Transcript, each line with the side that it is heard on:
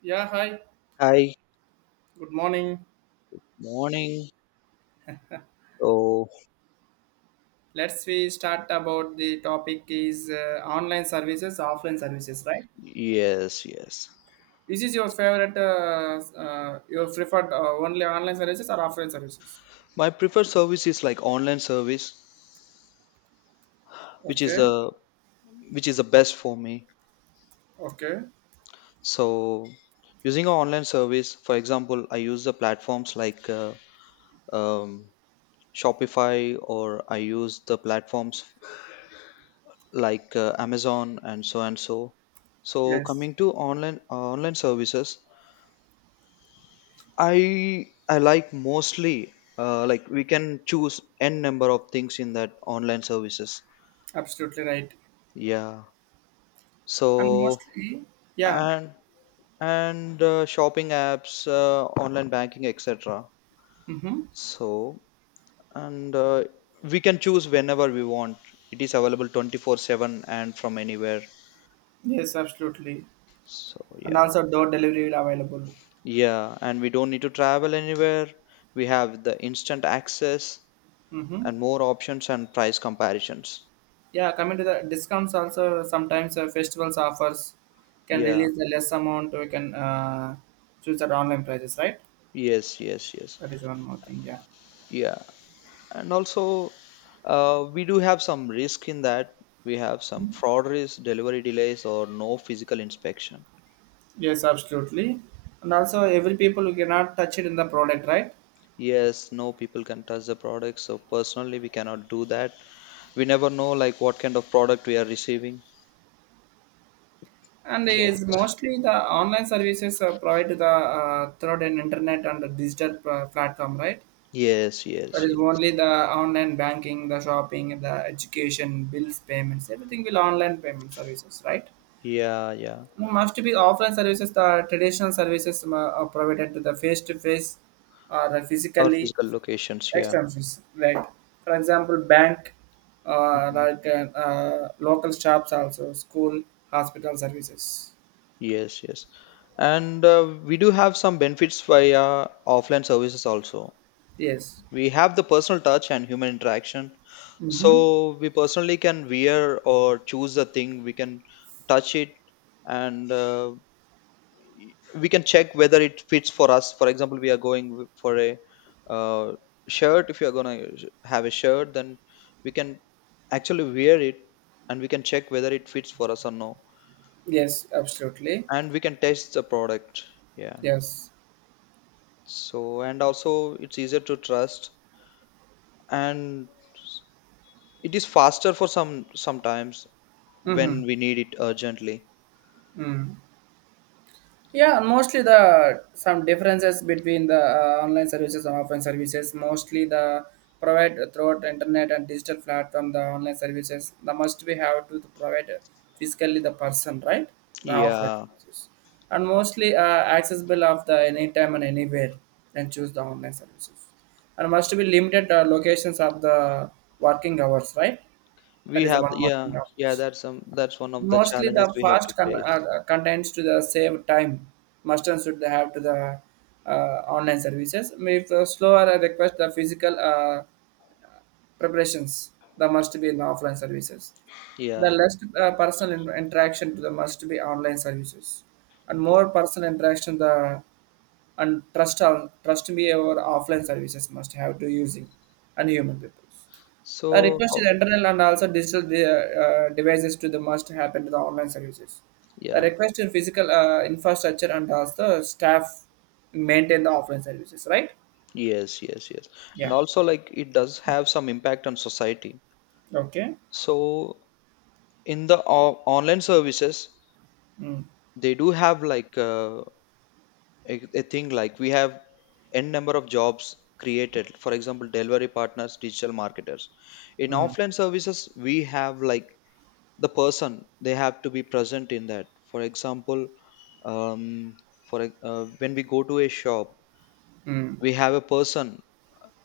right: Yeah, hi.
left: Hi,
right: Good morning.
left: morning. So,
right: Let's we start about the topic is online services, offline services, right?
left: yes, yes.
right: This is your favorite, your preferred only online services or offline services?
left: My preferred service is like online service, which is
right: Okay,
left: the which is the best for me.
right: okay,
left: So, using an online service, for example, I use the platforms like um, Shopify, or I use the platforms like Amazon and so and so. So,
right: yes,
left: coming to online services, I like mostly like we can choose n number of things in that online services.
right: absolutely right.
left: Yeah.
right: And
left: So,
right: mostly, yeah,
left: and and shopping apps, online banking, etc.
right: mm-hmm.
left: So, and we can choose whenever we want. It is available 24/7 and from anywhere.
right: Yes, absolutely.
left: So
right: And
left: yeah.
right: also door delivery will available.
left: Yeah, and we don't need to travel anywhere. We have the instant access
right: Mm-hmm.
left: and more options and price comparisons.
right: Yeah, coming to the discounts also sometimes festivals offers can
left: Yeah.
right: release the less amount we can choose at online prices, right?
left: Yes, yes, yes.
right: That is one more thing. Yeah.
left: Yeah. And also we do have some risk in that, we have some fraud risk, delivery delays, or no physical inspection.
right: Yes, absolutely. And also every people who cannot touch it in the product, right?
left: Yes, no people can touch the product, so personally we cannot do that. We never know like what kind of product we are receiving.
right: And
left: Yeah.
right: is mostly the online services provided to the through an internet and the platform, right?
left: Yes,
right: That
left: yes,
right: is
left: yes.
right: only the online banking, the shopping, the education, bills, payments, everything will online payment services, right?
left: Yeah, yeah.
right: Must be offline services, the traditional services are provided to the face to face or
left: Our
right: physically
left: physical locations, yeah.
right: extensions, right? For example, bank, uh,
left: Mhm.
right: like uh, local shops, also school, hospital services.
left: Yes, yes, and we do have some benefits via offline services also.
right: Yes.
left: We have the personal touch and human interaction,
right: Mm-hmm.
left: so we personally can wear or choose the thing, we can touch it, and we can check whether it fits for us. For example, we are going for a uh, shirt. If you are going to have a shirt, then we can actually wear it, and we can check whether it fits for us or no.
right: Yes, absolutely.
left: And we can test the product. Yeah.
right: Yes.
left: So and also it's easier to trust, and it is faster for sometimes
right: Mm-hmm.
left: when we need it urgently.
right: Mm. Yeah, mostly the some differences between the online services and offline services. Mostly the provide throughout internet and digital platform the online services. The must we have to provide physically the person right the offline
left: Yeah,
right: services, and mostly accessible of the anytime and anywhere. Then choose the online services, and must be limited locations of the working hours. Right,
left: we
right: that is the
left: have
right: one
left: the,
right: more
left: yeah,
right: thing.
left: yeah, that's one of the
right: Mostly
left: challenges
right: the
left: we have to face.
right: contents to the save time. Mustn't should have to the online services. If the slower request the physical preparations, the must be in offline services. The
left: Yeah,
right: less interaction to the must be online services, and
left: yeah.
right: more personal interaction the and trust on trust me our offline services must have to using and human people. A
left: So,
right: request
left: oh,
right: is internal and also digital devices to the must happen to the online services. The
left: yeah.
right: request in physical infrastructure and also staff maintain the offline services, right?
left: Yes, yes, yes. And
right: Yeah.
left: also, like, it does have some impact on society.
right: Okay.
left: So in the online services,
right: Mm,
left: they do have like a thing like we have n number of jobs created, for example, delivery partners, digital marketers. In
right: mm,
left: offline services, we have like the person, they have to be present in that. For example, um, when we go to a shop,
right: mm,
left: we have a person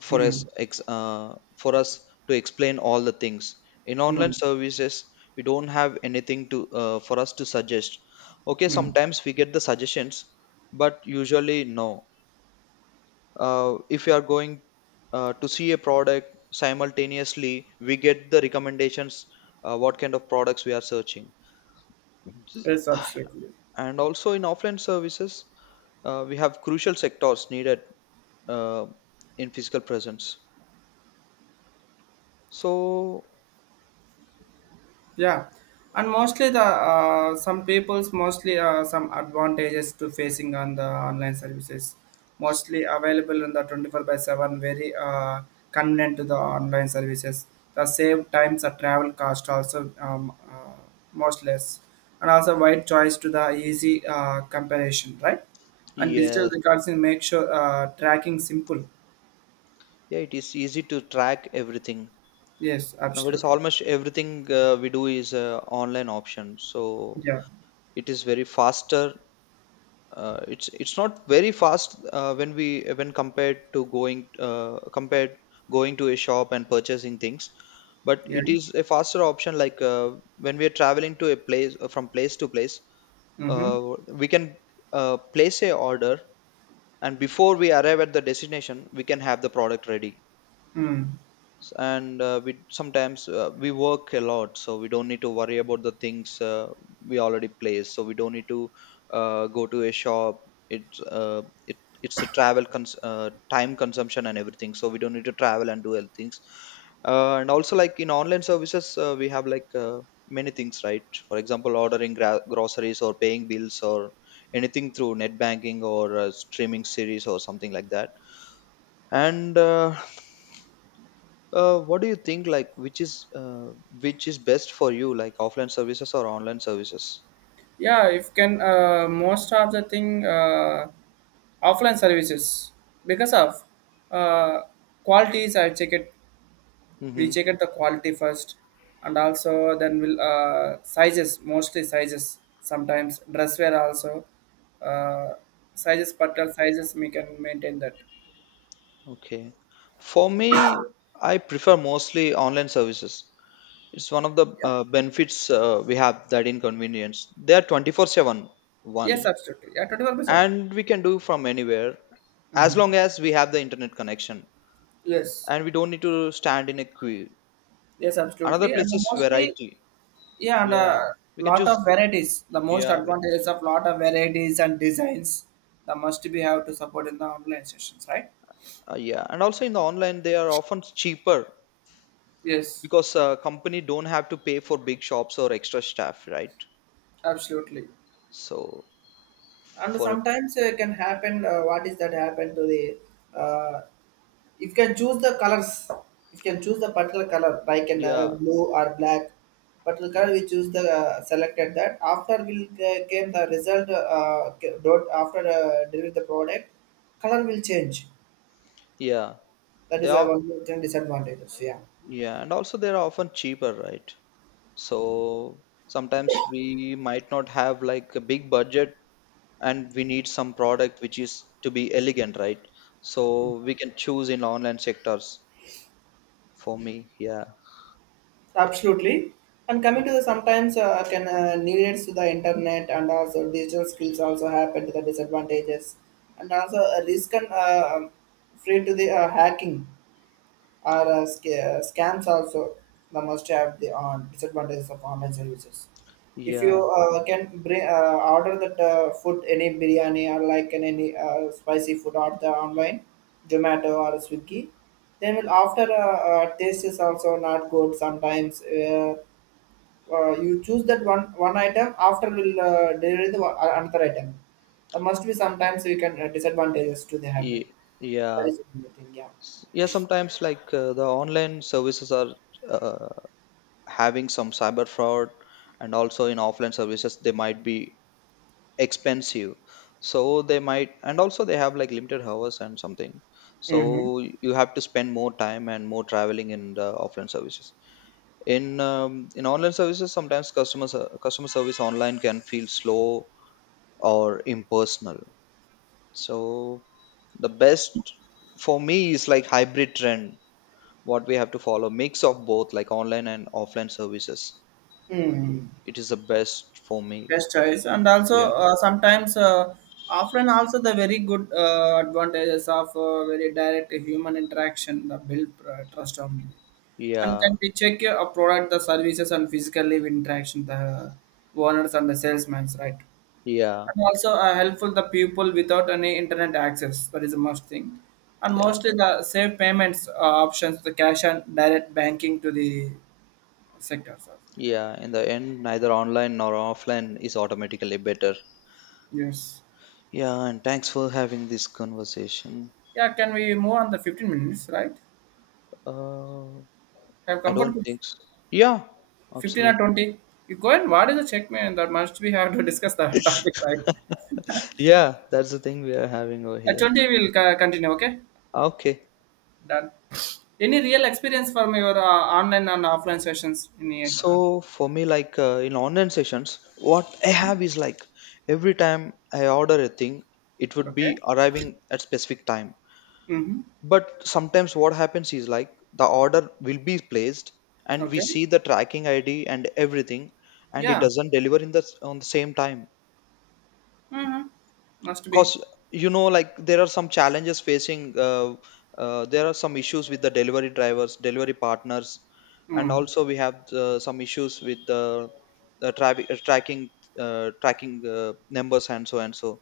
right: mm,
left: for us to explain all the things. In online
right: mm,
left: services, we don't have anything to for us to suggest. Okay,
right: mm.
left: sometimes we get the suggestions, but usually no. If you are going to see a product, simultaneously we get the recommendations, what kind of products we are searching.
right: Yes, absolutely.
left: And also in offline services, we have crucial sectors needed uh, in physical presence. so,
right: Yeah, and mostly the some people's mostly some advantages to facing on the online services,
left: so
right: mostly available in the 24 by seven, very convenient to the online services. The save times the travel cost also most less, and also wide choice to the easy comparison, right? And digital
left: yes.
right: records will make sure tracking simple.
left: Yeah, it is easy to track everything.
right: Yes,
left: Nowadays
right: absolutely.
left: almost everything we do is online option, so
right: Yeah,
left: it is very faster. It's not very fast when we, when compared to going compared, going to a shop and purchasing things. But
right: yeah.
left: it is a faster option, like when we are traveling to a place, from place to place,
right: Mm-hmm.
left: uh, we can place a order, and before we arrive at the destination we can have the product ready.
right: Hmm.
left: S- and we sometimes We work a lot, so we don't need to worry about the things we already place, so we don't need to go to a shop. It's a time consumption and everything, so we don't need to travel and do other things. And also, like, in online services, we have like many things, right? For example, ordering groceries, or paying bills, or anything through net banking, or streaming series or something like that. And What do you think, like, which is best for you, like, offline services or online services?
right: Yeah, if can most of the thing offline services because of uh, qualities I check it, we
left: Hmm.
right: check it the quality first, and also then we'll sizes mostly sizes sometimes dress wear also uh, sizes particular sizes we can maintain that.
left: Okay. For me, I prefer mostly online services. It's one of the
right: Yeah,
left: benefits we have, that inconvenience. They are twenty four seven
right: yes,
left: one,
right: absolutely, yeah, 24 by 7.
left: and we can do from anywhere as long
right: Mhm.
left: as we have the internet connection,
right: Yes,
left: and we don't need to stand in a queue.
right: yes,
left: Another
right: absolutely,
left: place
right: and
left: is
right: mostly
left: variety.
right: yeah, and a
left: Yeah, we can
right: lot
left: choose.
right: of varieties. The most
left: Yeah,
right: advantages of lot of varieties and designs that must be have to support in the online sessions, right?
left: yeah, and also in the online they are often cheaper,
right: Yes,
left: because company don't have to pay for big shops or extra staff, right?
right: absolutely.
left: So
right: And
left: for,
right: sometimes it can happen. What is that happen to the? Uh, you can choose the colors. You can choose the particular color, like in
left: yeah.
right: blue or black. Particular color we
left: Yes,
right: choose the selected that. After will came the result. Dot after deliver the product, color will change.
left: yeah.
right: That
left: they
right: is a
left: are
right: one of the disadvantages. Yeah.
left: Yeah, and also they're often cheaper, right? So sometimes we might not have like a big budget, and we need some product which is to be elegant, right? So we can choose in online sectors. For me, yeah,
right: Absolutely. And coming to the sometimes can needs to the internet and also digital skills also happen to the disadvantages and also a risk and free to the hacking. Are scams also the most have the disadvantages of online services? If you
left: yeah,
right: can bring order that food any biryani or any spicy food or the online Zomato or Swiggy, then will after taste is also not good sometimes. You choose that one item after will deliver the another item. There must be sometimes you can disadvantages to the happen.
left: ye- yeah.
right: That is the thing, yeah.
left: Yeah, sometimes, like, the online services are uh, having some cyber fraud. And also in offline services they might be expensive, so they might and also they have like limited hours and something, so
right: Mm-hmm.
left: you have to spend more time and more traveling in the offline services. In online services, sometimes customer service online can feel slow or impersonal, so the best for me is like hybrid trend, what we have to follow, mix of both, like online and offline services.
right: Mm.
left: It is the best for me.
right: Best choice, and also
left: Yeah,
right: sometimes offline also the very good advantages of very direct human interaction the build trust on you, and
left: yeah,
right: can we check your product the services and physically interaction the owners and the salesmen, right?
left: yeah,
right: And also helpful the people without any internet access, that is a must thing, and
left: yeah,
right: mostly the safe payments options the cash and direct banking to the sectors.
left: yeah. In the end, neither online nor offline is automatically better.
right: Yes,
left: Yeah, and thanks for having this conversation.
right: yeah, can we move on the 15 minutes right
left: Uh,
right: have
left: I don't
right: comfort with
left: think so. Yeah,
right: 15 or
left: absolutely.
right: 20. You go and what is the check, man? That must we have to discuss that topic, right?
left: Yeah, that's the thing we are having over
right: At
left: here.
right: 20, we'll continue, okay?
left: Okay.
right: Done. Any real experience from your online and offline sessions? In the,
left: So for me, like in online sessions, what I have is like every time I order a thing, it would
right: okay.
left: be arriving at specific time.
right: Mm-hmm.
left: But sometimes what happens is like the order will be placed, and we
right: Okay.
left: see the tracking ID and everything, and it
right: Yeah.
left: doesn't deliver on the same time,
right: Mm-hmm. Must be.
left: because, you know, like, there are some challenges facing. There are some issues with the delivery drivers, delivery partners. And
right: Mm.
left: also we have some issues with the traffic tracking, numbers and so and so.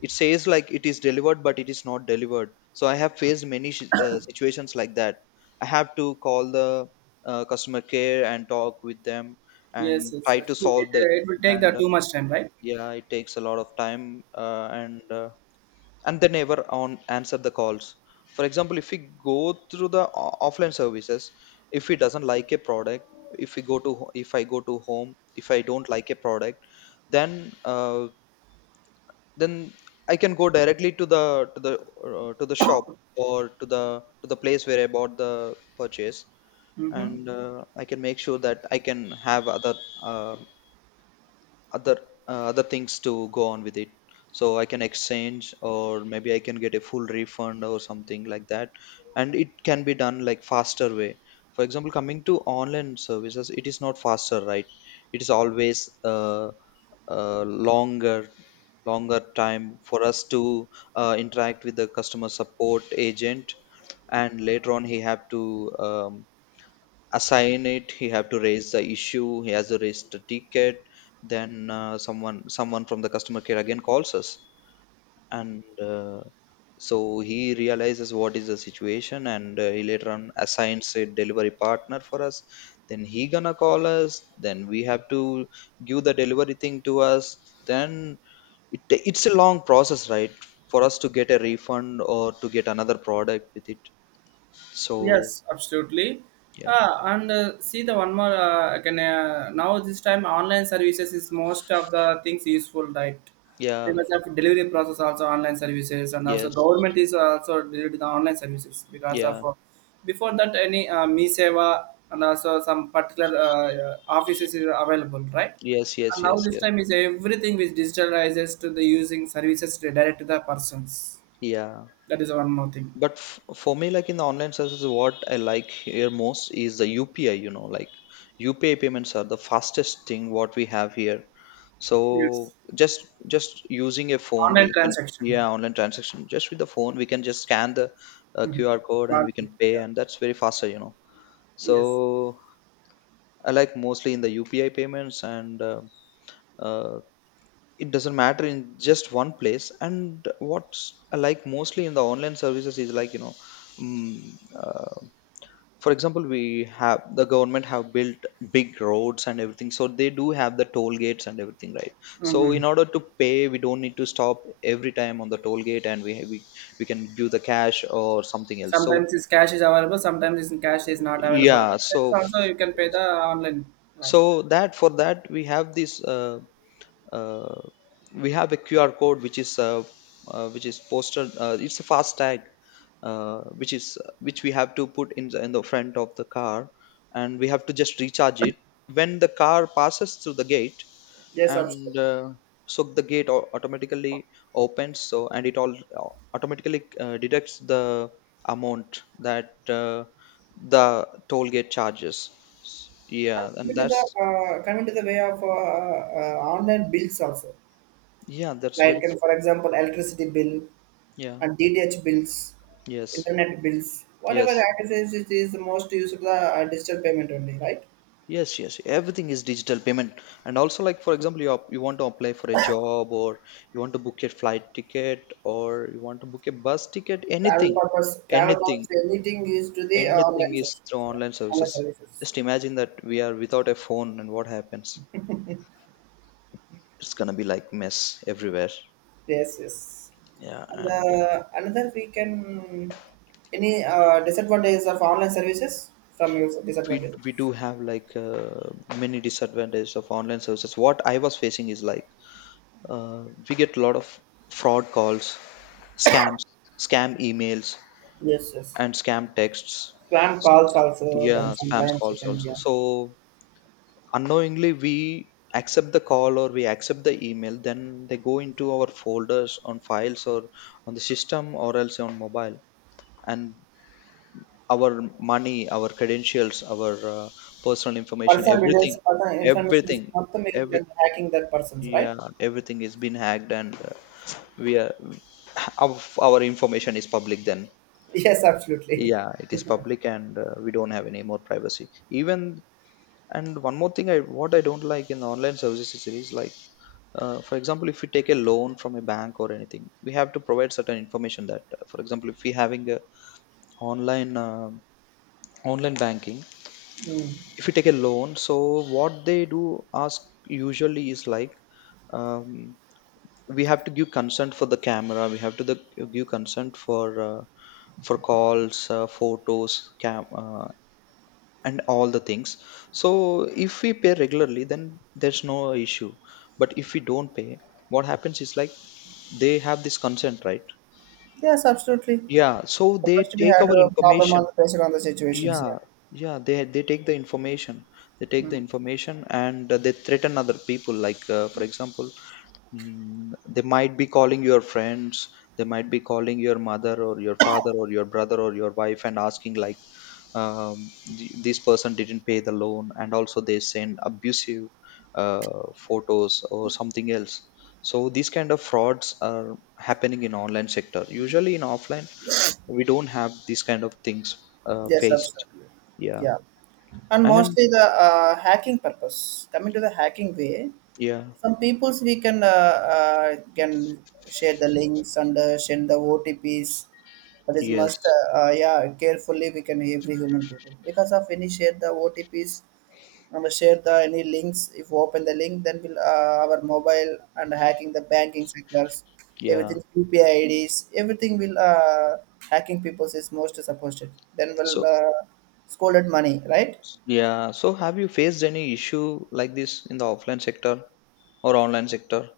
left: It says like it is delivered but it is not delivered, so I have faced many situations like that. I have to call the customer care and talk with them
right: Yes,
left: and
right: yes,
left: try
right: yes.
left: to
right: It, it,
left: solve the
right: it will
left: issue,
right: take
left: and
right: that too much time, right?
left: yeah, it takes a lot of time, and and they never on answer the calls. For example, if we go through the offline services, if we doesn't like a product, if we go to ho- if I go to home, if I don't like a product, then uh, then I can go directly to the, to the, to the shop, or to the, to the place where I bought the purchase.
right: Mm-hmm.
left: And I can make sure that I can have other, uh, other other things to go on with it, so I can exchange, or maybe I can get a full refund or something like that, and it can be done like faster way. For example, coming to online services, it is not faster, right? It is always, uh, uh, longer longer time for us to interact with the customer support agent, and later on he have to um, assign it, he have to raise the issue, he has to raise the ticket. Then someone from the customer care again calls us, and uh, so he realizes what is the situation, and he later on assigns a delivery partner for us, then he gonna call us, then we have to give the delivery thing to us. Then it's a long process, right, for us to get a refund or to get another product with it, so
right: Yes, absolutely.
left: yeah.
right: Ah, and see the one more can now this time online services is most of the things useful, right?
left: Yeah.
right: Because of delivery process also online services, and also
left: Yes,
right: government is also delivered the online services because
left: yeah.
right: of before that any me seva and also some particular offices is available, right?
left: Yes, yes,
right: And now
left: yes,
right: this
left: yes.
right: time is everything which digitalizes to the using services to direct to the persons,
left: Yeah.
right: that is one more thing.
left: But f for me, like in the online services, what I like here most is the UPI, you know, like UPI payments are the fastest thing what we have here. So
right: Yes,
left: just using a phone,
right: online
left: we can,
right: transaction.
left: yeah, online transaction, just with the phone, we can just scan the
right: Mhm.
left: QR code and we
right: Barcode,
left: can pay,
right: yeah.
left: and that's very faster, you know.
right: Yes.
left: So I like mostly in the UPI payments and uh, it doesn't matter in just one place and what's like mostly in the online services is mm, uh, for example we have the government have built big roads and everything, so they do have the toll gates and everything, right? So in
right: Hmm.
left: order to pay, we don't need to stop every time on the toll gate and we can give the cash or something else. so
right: Sometimes this cash is available, sometimes this cash is not available.
left: yeah
right: But it's
left: so
right: also you can pay the online, right?
left: so that for that we have this uh, we have a qr code which is posted, it's a fast tag which we have to put in in the front of the car, and we have to just recharge it. When the car passes through the gate,
right: Yes,
left: and
right: absolutely.
left: so the gate automatically opens, so and it all automatically deducts the amount that the toll gate charges.
right: And
left: Yeah, and
right: coming to
left: that's
right: the way of online bills also,
left: yeah, that's
right: like
left: very
right: can for example, electricity bill
left: yeah,
right: and DTH bills,
left: yes,
right: internet bills, whatever
left: yes.
right: access it is most used to the digital payment only, right?
left: Yes, yes, everything is digital payment. And also, like for example, you you want to apply for a job, or you want to book a flight ticket, or you want to book a bus ticket.
right: Travel purpose, travel
left: Anything,
right: purpose, anything used to the
left: Anything
right: online
left: is
right: services,
left: through
right: yeah,
left: online
right: online
left: services.
right: services.
left: Just imagine that we are without a phone, and what happens? It's gonna be like mess everywhere.
right: Yes, yes.
left: Yeah,
right: And
left: and
right: another we can any disadvantages of online services from your disadvantages.
left: we do have like many disadvantages of online services. What I was facing is like, we get a lot of fraud calls, scams, scam emails,
right: Yes, yes.
left: and scam texts.
right: Plan calls also. Then
left: Yeah, spam
right: sometimes you
left: calls
right: can,
left: also.
right: yeah.
left: So unknowingly we accept the call or we accept the email, then they go into our folders on files or on the system or else on mobile, and our money, our credentials, our personal information,
right: Personal
left: everything
right: details, personal information
left: everything
right: is not the main
left: every
right: thing hacking that person's right.
left: Yeah, everything is been hacked, and we are our, our information is public, then
right: Yes, absolutely.
left: yeah, it is public. And we don't have any more privacy even. And one more thing, I what I don't like in online services is it is like, for example, if we take a loan from a bank or anything, we have to provide certain information that, for example, if we having a online uh, online banking,
right: Mm.
left: if we take a loan, so what they do ask usually is like, um, we have to give consent for the camera, we have to give consent for calls, photos, and all the things. So if we pay regularly, then there's no issue, but if we don't pay, what happens is like they have this consent, right?
right: Yes, absolutely.
left: Yeah, so
right: It
left: they
right: must be
left: take
right: had
left: our
right: a proper on
left: information.
right: the based on the situations. Yeah.
left: Yeah yeah they they take the information. They take the
right: Mm.
left: information, and they threaten other people like, for example, they might be calling your friends, they might be calling your mother or your father or your brother or your wife and asking like, um, this person didn't pay the loan, and also they send abusive photos or something else. So these kind of frauds are happening in online sector. Usually in offline we don't have these kind of things
right: Yes,
left: faced.
right: absolutely.
left: Yeah.
right: Yeah. And
left: And
right: mostly the hacking purpose. Coming to the hacking way,
left: yeah,
right: some peoples we can share the links and send the OTPs. That is must
left: yes,
right: yeah, carefully we can every human people because of any share the OTPs and share the any links. If we open the link, then will our mobile and hacking the banking sectors,
left: yeah.
right: everything UPI IDs, everything will hacking peoples is most supposed. Then
left: So
right: will scolded money, right.
left: yeah, so have you faced any issue like this in the offline sector or online sector?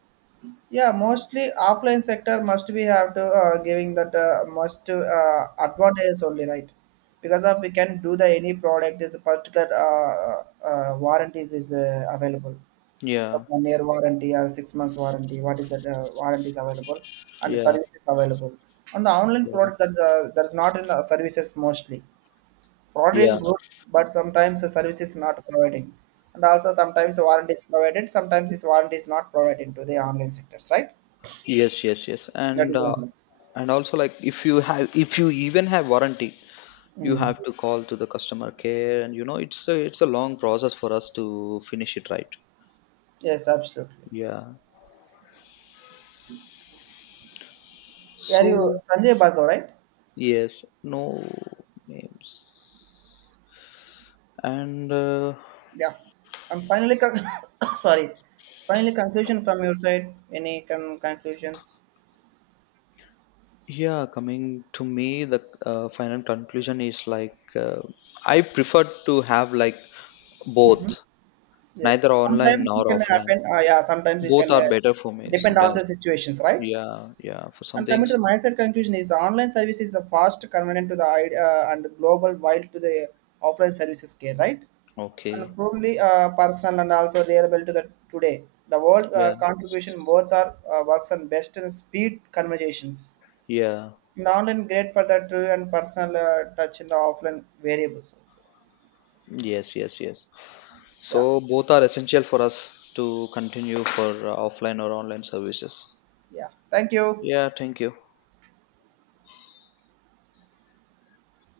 right: Yeah, mostly offline sector must be have to giving that must advantage only, right? Because of we can do the any product the particular warranties is available. Some
left: Yeah,
right: 1 year warranty or 6 months warranty. What is that warranty is available and
left: yeah,
right: service is available. On the online
left: yeah,
right: product that that is not in the services mostly. Product is
left: yeah,
right: good, but sometimes the service is not providing, and also sometimes the warranty is provided. Sometimes this warranty is not provided to the online sectors, right?
left: yes, yes, yes.
right: That
left: And
right: is 1 month.
left: and also like if you have if you even have warranty, you
right: Mm.
left: have to call to the customer care, and you know it's a long process for us to finish it, right?
right: Yes, absolutely.
left: Yeah.
right: Are you
left: So
right: Sanjay Bhargav, right?
left: yes, no names. And
right: Yeah. And finally, con- sorry. Finally, conclusion from your side. Any conclusions?
left: yeah, coming to me, the final conclusion is like, I prefer to have like both,
right: Yes.
left: neither online
right: Sometimes
left: nor
right: it can
left: offline.
right: happen. Yeah, sometimes it
left: Both
right: can
left: are better for me
right: depend on
left: sometimes.
right: the situations, right?
left: Yeah, yeah, for some
right: And coming to
left: things.
right: the mindset conclusion is online service is the fast, convenient to the and global, while to the offline services care, right? And
left: Okay.
right: firmly personal and also reliable to the today. The world
left: Yeah,
right: contribution both are works on best and speed conversations.
left: yeah.
right: And online great for the true and personal touch in the offline variables also.
left: Yes, yes, yes.
right: Yeah,
left: So both are essential for us to continue for offline or online services.
right: yeah. Thank you.
left: Yeah, thank you.